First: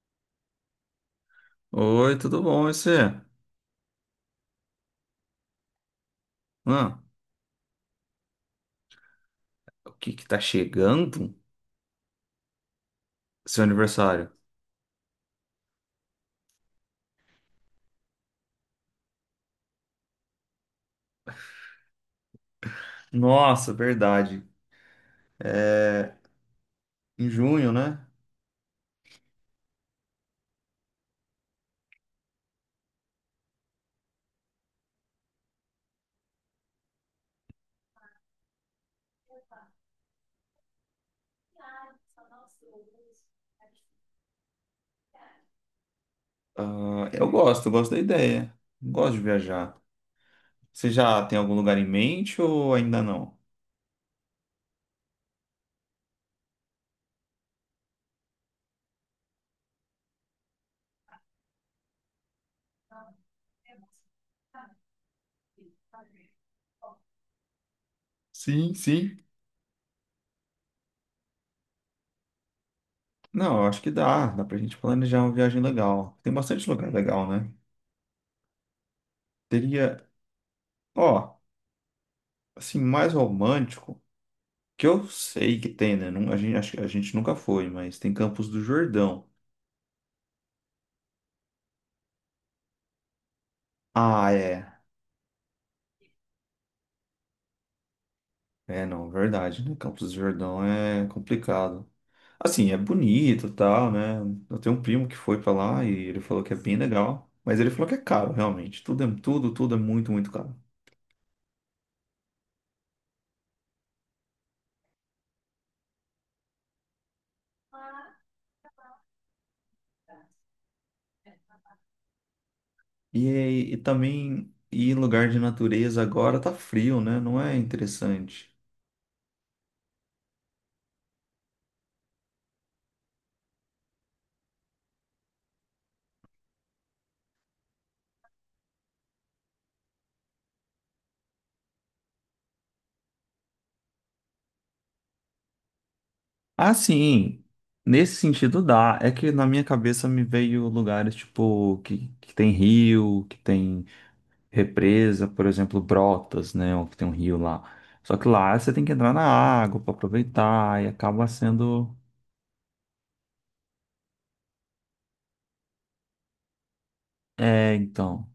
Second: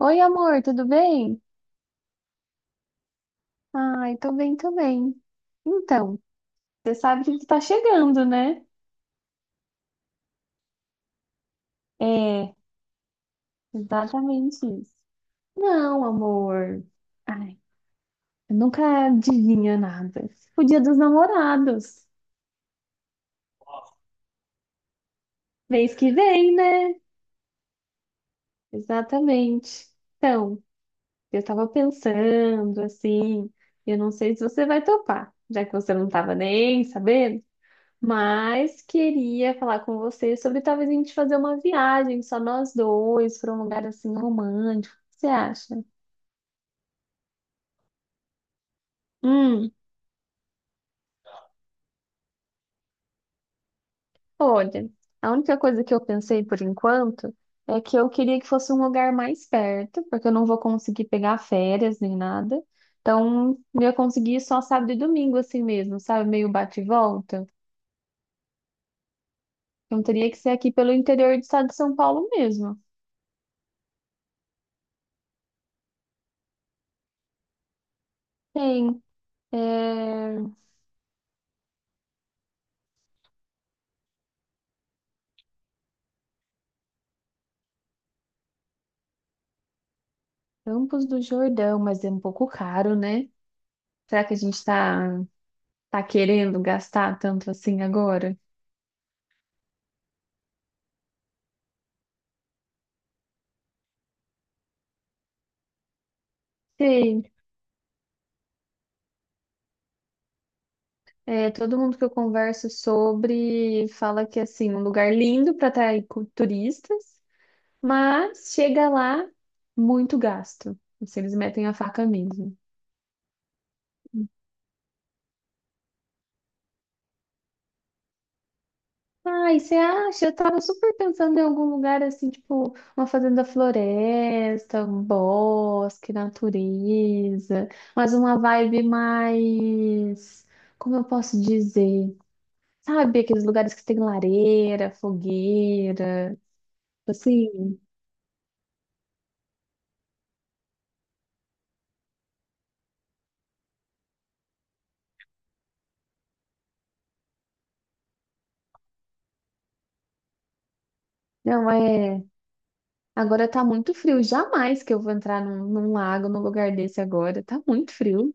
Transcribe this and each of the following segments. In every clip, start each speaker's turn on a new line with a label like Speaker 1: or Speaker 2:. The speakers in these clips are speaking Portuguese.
Speaker 1: Oi, amor, tudo bem?
Speaker 2: Oi, tudo bom? E você?
Speaker 1: Ai, tô bem, tô bem. Então, você
Speaker 2: Hã?
Speaker 1: sabe que tu tá chegando, né?
Speaker 2: O que que tá chegando?
Speaker 1: É,
Speaker 2: Seu aniversário.
Speaker 1: exatamente isso. Não, amor. Ai, eu nunca adivinha nada. O Dia dos Namorados.
Speaker 2: Nossa, verdade.
Speaker 1: Mês que vem, né?
Speaker 2: Em junho, né?
Speaker 1: Exatamente. Então, eu tava pensando assim, eu não sei se você vai topar, já que você não tava nem sabendo. Mas queria falar com você sobre talvez a gente fazer uma viagem, só nós dois, para um lugar assim romântico. O que você acha?
Speaker 2: Ah, eu gosto da ideia. Gosto de
Speaker 1: Hum,
Speaker 2: viajar. Você já tem algum lugar em mente ou ainda não?
Speaker 1: olha, a única coisa que eu pensei por enquanto é que eu queria que fosse um lugar mais perto, porque eu não vou conseguir pegar férias nem nada. Então, eu ia conseguir ir só sábado e domingo assim mesmo, sabe? Meio bate e volta.
Speaker 2: Sim, sim.
Speaker 1: Então, teria que ser aqui pelo interior do estado de São Paulo mesmo.
Speaker 2: Não, eu acho que dá. Dá pra gente planejar uma viagem legal. Tem bastante lugar legal, né?
Speaker 1: Tem,
Speaker 2: Teria,
Speaker 1: é,
Speaker 2: ó, assim, mais romântico, que eu sei que tem, né? A gente, acho que a gente nunca foi, mas tem Campos do Jordão.
Speaker 1: Campos do Jordão, mas é um pouco caro, né? Será
Speaker 2: Ah,
Speaker 1: que a gente
Speaker 2: é.
Speaker 1: tá querendo gastar tanto assim agora?
Speaker 2: É, não, verdade, né? Campos do Jordão é complicado. Assim, é bonito, e tal, né? Eu tenho um primo que foi pra lá e ele falou que é bem legal,
Speaker 1: Sei.
Speaker 2: mas ele falou que é caro, realmente. Tudo é muito, muito caro.
Speaker 1: É, todo mundo que eu converso sobre fala que assim, um lugar lindo para atrair turistas, mas chega lá muito gasto. Assim, eles metem a faca mesmo.
Speaker 2: E, e também ir em lugar de natureza agora tá frio, né? Não é interessante.
Speaker 1: Ai, você acha? Eu tava super pensando em algum lugar assim, tipo, uma fazenda floresta, um bosque, natureza, mas uma vibe mais, como eu posso dizer? Sabe, aqueles lugares que tem lareira, fogueira,
Speaker 2: Ah,
Speaker 1: tipo
Speaker 2: sim.
Speaker 1: assim,
Speaker 2: Nesse sentido dá. É que na minha cabeça me veio lugares tipo que tem rio, que tem represa, por exemplo, Brotas, né? Que tem um rio lá. Só que lá você tem que entrar na água para aproveitar e acaba
Speaker 1: não
Speaker 2: sendo.
Speaker 1: é. Agora tá muito frio, jamais que eu vou entrar num lago, num lugar desse agora, tá
Speaker 2: É,
Speaker 1: muito
Speaker 2: então.
Speaker 1: frio.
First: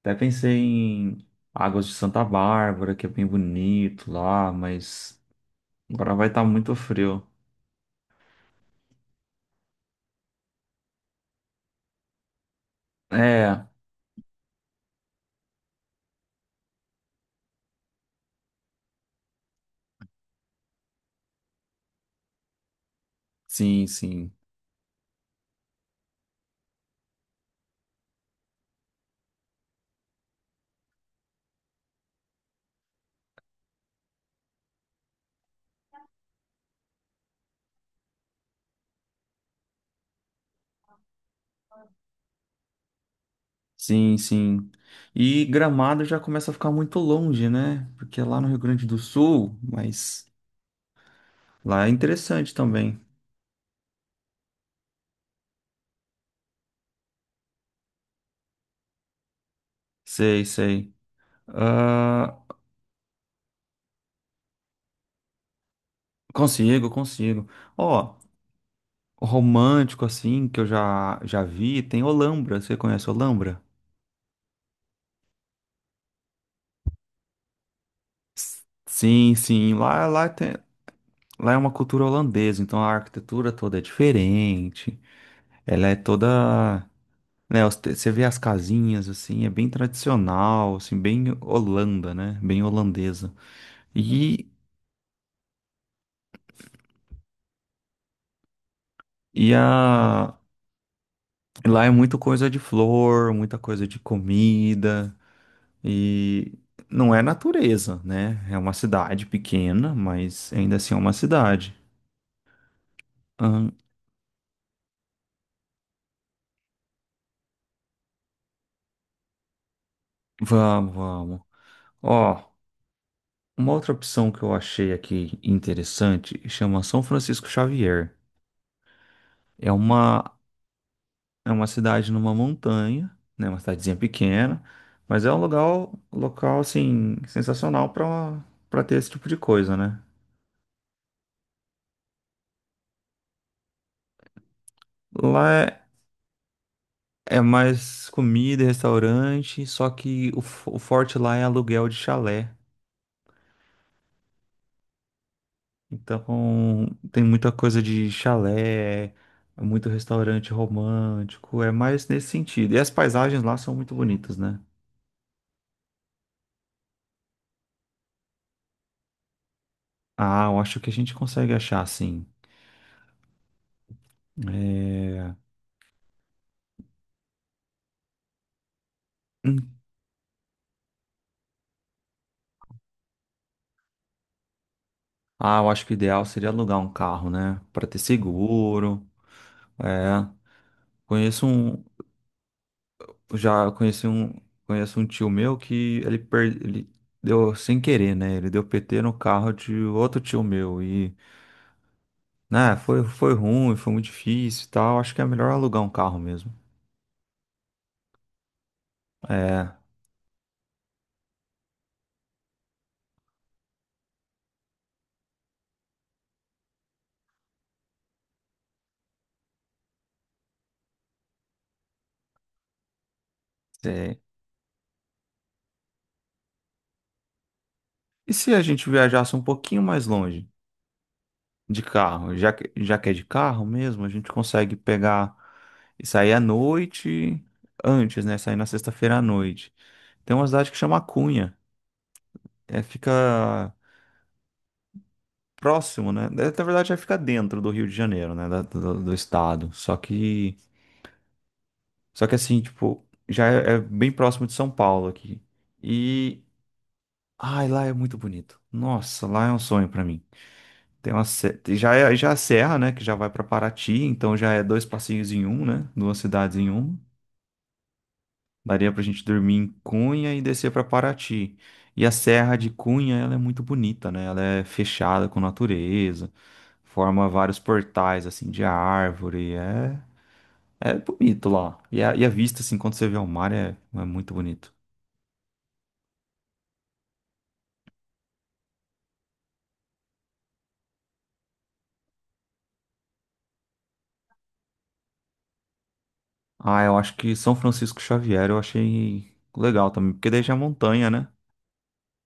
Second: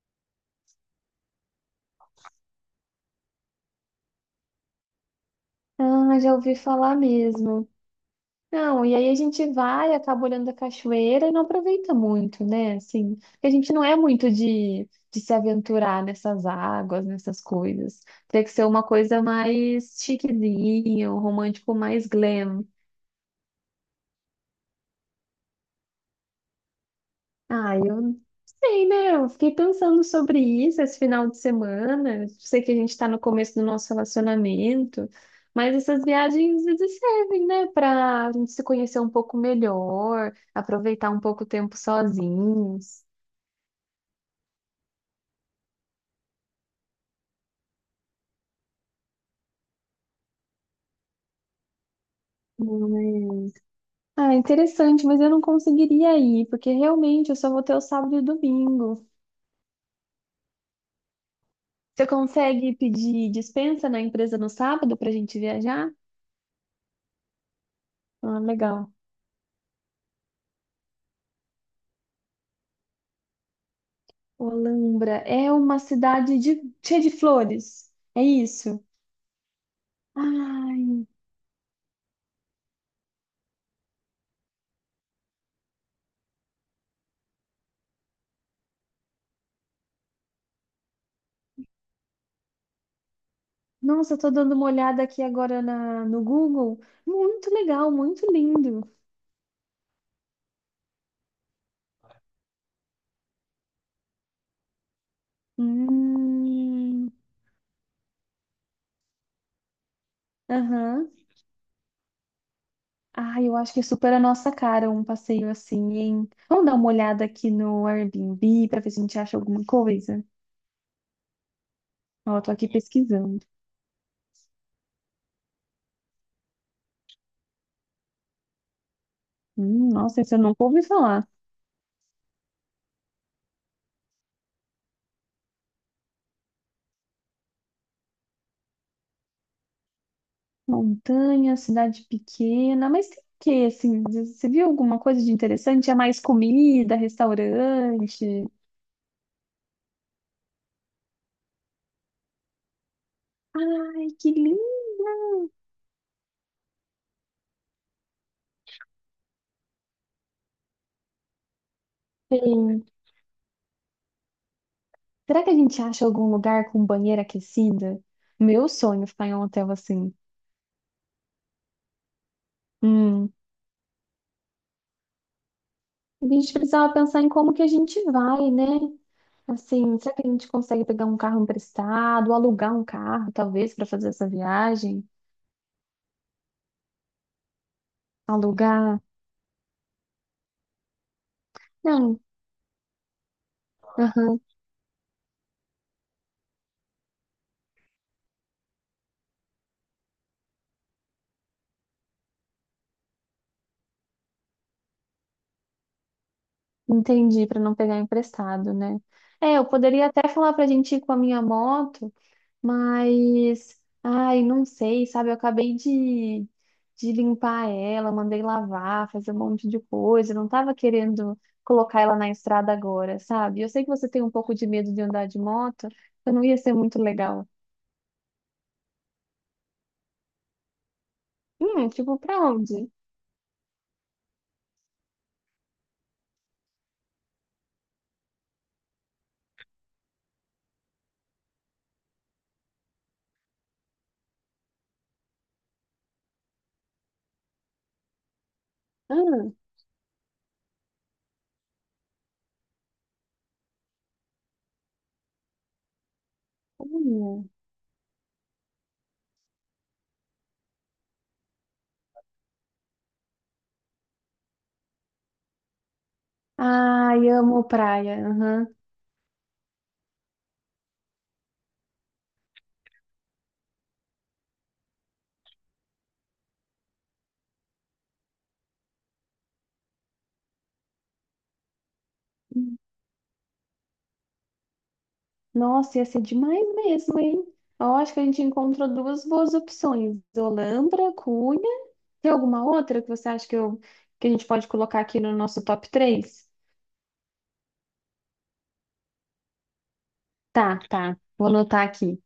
Speaker 2: Até pensei em Águas de Santa Bárbara, que é bem bonito lá, mas agora
Speaker 1: Ah,
Speaker 2: vai
Speaker 1: já
Speaker 2: estar
Speaker 1: ouvi
Speaker 2: muito
Speaker 1: falar
Speaker 2: frio.
Speaker 1: mesmo. Não, e aí a gente vai, acaba olhando a cachoeira e não aproveita muito, né? Assim, porque a
Speaker 2: É,
Speaker 1: gente não é muito de se aventurar nessas águas, nessas coisas. Tem que ser uma coisa mais chiquezinha, um romântico mais glam.
Speaker 2: sim, sim.
Speaker 1: Ah, eu sei, né? Eu fiquei pensando sobre isso esse final de semana. Eu sei que a gente está no começo do nosso relacionamento, mas essas viagens às vezes servem, né? Para a gente se conhecer um pouco melhor, aproveitar um pouco o tempo sozinhos.
Speaker 2: Sim, sim. E Gramado já começa a ficar muito longe, né? Porque é lá no Rio Grande do Sul, mas lá é interessante também.
Speaker 1: Mas- Ah, interessante, mas eu não conseguiria ir, porque realmente eu só vou ter o sábado e domingo.
Speaker 2: Sei, sei.
Speaker 1: Você
Speaker 2: Ah,
Speaker 1: consegue pedir dispensa na empresa no sábado para a gente viajar?
Speaker 2: consigo, consigo. Ó,
Speaker 1: Ah, legal.
Speaker 2: romântico assim que eu já vi, tem Olambra. Você conhece Olambra?
Speaker 1: Olambra é uma cidade de- cheia de flores. É
Speaker 2: S-
Speaker 1: isso?
Speaker 2: Sim, sim. Lá tem,
Speaker 1: Ai,
Speaker 2: lá é uma cultura holandesa, então a arquitetura toda é diferente. Ela é toda, né, os você vê as casinhas assim, é bem tradicional, assim, bem Holanda, né? Bem holandesa.
Speaker 1: nossa, eu tô
Speaker 2: E
Speaker 1: dando uma olhada aqui agora na, no Google. Muito legal, muito lindo.
Speaker 2: e a lá é muita coisa de flor, muita coisa de comida. E
Speaker 1: Hum,
Speaker 2: não é natureza, né? É uma cidade pequena, mas ainda assim é
Speaker 1: aham.
Speaker 2: uma cidade.
Speaker 1: Ai, eu
Speaker 2: Ahn,
Speaker 1: acho que é super a nossa cara um passeio assim, hein? Vamos dar uma olhada aqui no Airbnb para ver se a gente acha alguma coisa.
Speaker 2: vamos, vamos.
Speaker 1: Ó, eu tô
Speaker 2: Ó,
Speaker 1: aqui pesquisando.
Speaker 2: uma outra opção que eu achei aqui interessante chama São Francisco Xavier. É
Speaker 1: Nossa, esse
Speaker 2: uma,
Speaker 1: eu nunca ouvi falar.
Speaker 2: é uma cidade numa montanha, né? Uma cidadezinha pequena, mas é um lugar, local assim, sensacional para ter esse tipo de coisa, né?
Speaker 1: Montanha, cidade pequena, mas tem o quê, assim? Você viu alguma coisa de
Speaker 2: Lá é,
Speaker 1: interessante? É mais comida,
Speaker 2: é mais
Speaker 1: restaurante?
Speaker 2: comida, e restaurante, só que o forte lá é aluguel de chalé.
Speaker 1: Ai, que lindo!
Speaker 2: Então, tem muita coisa de chalé, muito restaurante romântico, é mais nesse sentido. E
Speaker 1: Hein?
Speaker 2: as paisagens lá são muito bonitas, né?
Speaker 1: Será que a gente acha algum lugar com banheira aquecida? Meu sonho é ficar em um hotel assim.
Speaker 2: Ah, eu acho que a gente consegue achar, sim.
Speaker 1: Hum.
Speaker 2: É,
Speaker 1: A gente precisava pensar em como que a gente vai, né?
Speaker 2: hum.
Speaker 1: Assim, será que a gente consegue pegar um carro emprestado, alugar um carro, talvez, para fazer essa viagem?
Speaker 2: Ah, eu acho que o ideal seria alugar um carro, né? Para ter
Speaker 1: Alugar?
Speaker 2: seguro. É, conheço um,
Speaker 1: Não.
Speaker 2: já conheci um, conheço um tio meu que ele deu sem querer, né? Ele deu PT no carro de outro tio meu e né, foi ruim, foi muito difícil e tal. Acho que é melhor alugar um carro mesmo.
Speaker 1: Entendi, para não pegar emprestado, né? É, eu
Speaker 2: É,
Speaker 1: poderia até falar pra gente ir com a minha moto, mas ai, não sei, sabe? Eu acabei de limpar ela, mandei lavar, fazer um monte de coisa, não tava querendo colocar ela na estrada agora, sabe? Eu sei que você
Speaker 2: é.
Speaker 1: tem um pouco de medo de andar de moto, então não ia ser muito legal.
Speaker 2: E se a gente viajasse um pouquinho mais longe de
Speaker 1: Tipo,
Speaker 2: carro?
Speaker 1: pra
Speaker 2: Já que,
Speaker 1: onde?
Speaker 2: já que é de carro mesmo, a gente consegue pegar e sair à noite antes, né? Sair na sexta-feira à noite. Tem uma cidade que chama Cunha. É, fica próximo, né? é, na verdade, já fica dentro do Rio de Janeiro, né? Do, do
Speaker 1: Ah,
Speaker 2: estado. Só que assim, tipo, já é bem próximo de São Paulo aqui. E
Speaker 1: olha.
Speaker 2: ai, lá é muito bonito. Nossa, lá é um sonho pra mim. Tem uma já é a serra, né, que já vai pra Paraty, então já é dois passinhos em um, né? Duas cidades em uma.
Speaker 1: Ai, amo praia. Aham.
Speaker 2: Daria pra gente dormir em Cunha e descer pra Paraty. E a serra de Cunha, ela é muito bonita, né? Ela é fechada com natureza, forma vários portais assim de árvore, é bonito lá. E a vista assim quando você vê o mar é muito bonito.
Speaker 1: Nossa, ia ser demais mesmo, hein? Eu acho que a gente encontrou duas boas opções: Olambra, Cunha. Tem alguma outra que você acha que a gente pode colocar aqui no nosso top três.
Speaker 2: Ah, eu acho que São Francisco Xavier eu achei legal também, porque daí já é
Speaker 1: Tá,
Speaker 2: montanha,
Speaker 1: tá.
Speaker 2: né?
Speaker 1: Vou anotar aqui.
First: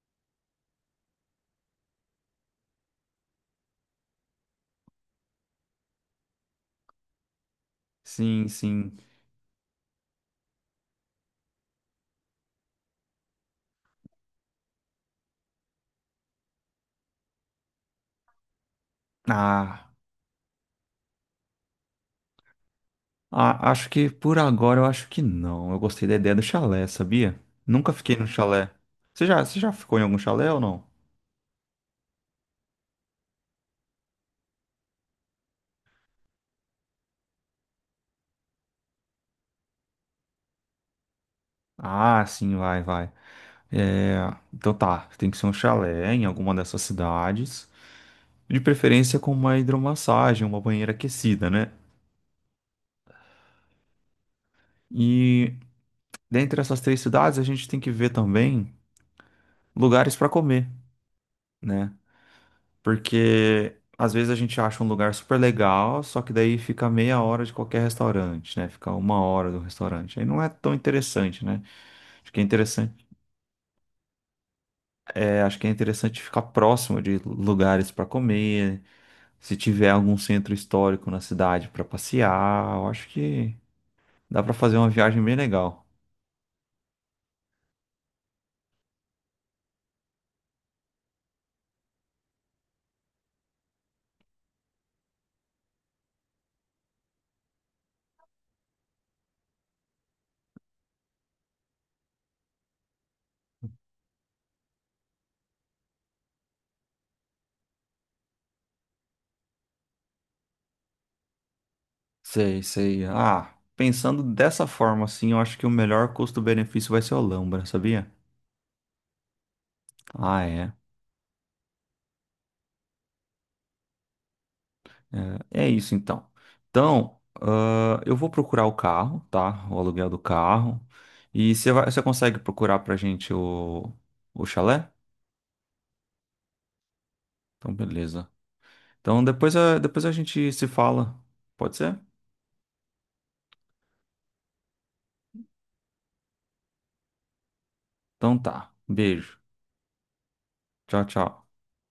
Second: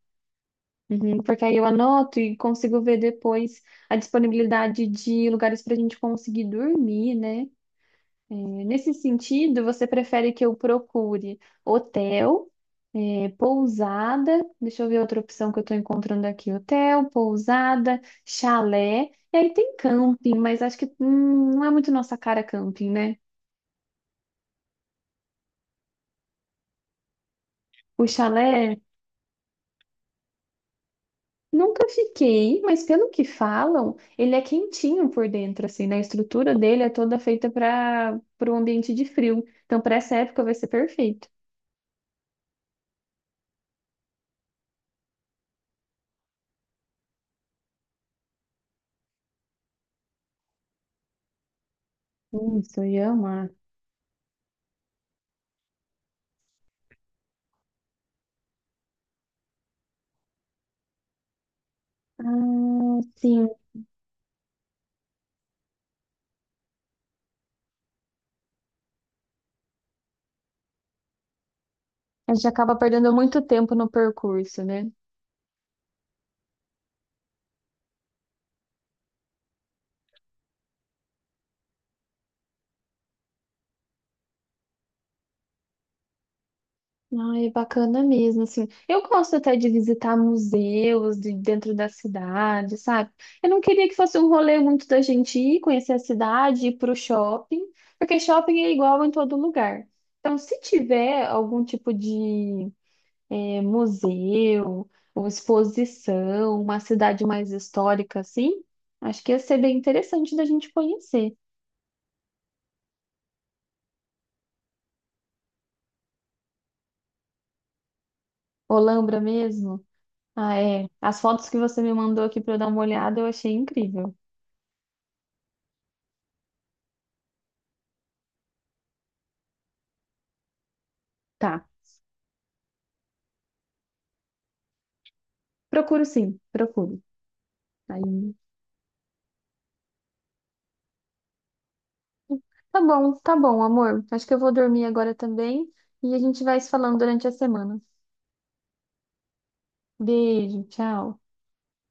Speaker 1: Uhum, porque aí eu anoto e consigo ver depois a disponibilidade de lugares para a gente conseguir dormir, né? É,
Speaker 2: Sim,
Speaker 1: nesse
Speaker 2: sim.
Speaker 1: sentido, você prefere que eu procure hotel, é, pousada, deixa eu ver outra opção que eu estou encontrando aqui, hotel, pousada, chalé, e aí tem
Speaker 2: Ah,
Speaker 1: camping, mas acho que não é muito nossa cara camping, né?
Speaker 2: acho que por agora eu acho que não. Eu gostei da ideia do chalé, sabia? Nunca
Speaker 1: O
Speaker 2: fiquei num chalé.
Speaker 1: chalé,
Speaker 2: Você já ficou em algum chalé ou não?
Speaker 1: nunca fiquei, mas pelo que falam, ele é quentinho por dentro, assim, né? A estrutura dele é toda feita para um ambiente de frio, então para essa época vai ser perfeito.
Speaker 2: Ah, sim, vai, vai. É, então tá, tem que ser um chalé em alguma dessas cidades. De preferência com uma hidromassagem, uma banheira aquecida, né?
Speaker 1: Isso, eu ia amar.
Speaker 2: E dentre essas três cidades a gente tem que ver também lugares para comer, né?
Speaker 1: Ah, sim.
Speaker 2: Porque às vezes a gente acha um lugar super legal, só que daí fica meia hora de qualquer restaurante, né? Fica uma hora do restaurante. Aí não é tão interessante, né? Acho
Speaker 1: A
Speaker 2: que é
Speaker 1: gente acaba
Speaker 2: interessante,
Speaker 1: perdendo muito tempo no percurso, né?
Speaker 2: acho que é interessante ficar próximo de lugares para comer, se tiver algum centro histórico na cidade para passear, eu acho que dá para fazer uma viagem bem legal.
Speaker 1: Ai, é bacana mesmo, assim. Eu gosto até de visitar museus de dentro da cidade, sabe? Eu não queria que fosse um rolê muito da gente ir conhecer a cidade, ir pro shopping, porque shopping é igual em todo lugar. Então, se tiver algum tipo de museu ou exposição, uma cidade mais histórica, assim, acho que ia ser bem interessante da gente conhecer.
Speaker 2: Sei, sei. Ah, pensando dessa forma assim, eu acho que o melhor custo-benefício vai ser Olambra, sabia?
Speaker 1: Olambra mesmo.
Speaker 2: Ah,
Speaker 1: Ah,
Speaker 2: é.
Speaker 1: é. As fotos que você me mandou aqui pra eu dar uma olhada, eu achei incrível.
Speaker 2: É é isso então. Então, ah, eu vou procurar o carro, tá? O aluguel do carro.
Speaker 1: Tá.
Speaker 2: Você consegue procurar pra gente o chalé?
Speaker 1: Procuro sim, procuro.
Speaker 2: Então, beleza.
Speaker 1: Aí.
Speaker 2: Então, depois a gente se fala. Pode ser?
Speaker 1: Tá bom, amor. Acho que eu vou dormir agora também e a gente vai se falando durante a semana.
Speaker 2: Então tá. Beijo.
Speaker 1: Beijo,
Speaker 2: Tchau,
Speaker 1: tchau.
Speaker 2: tchau.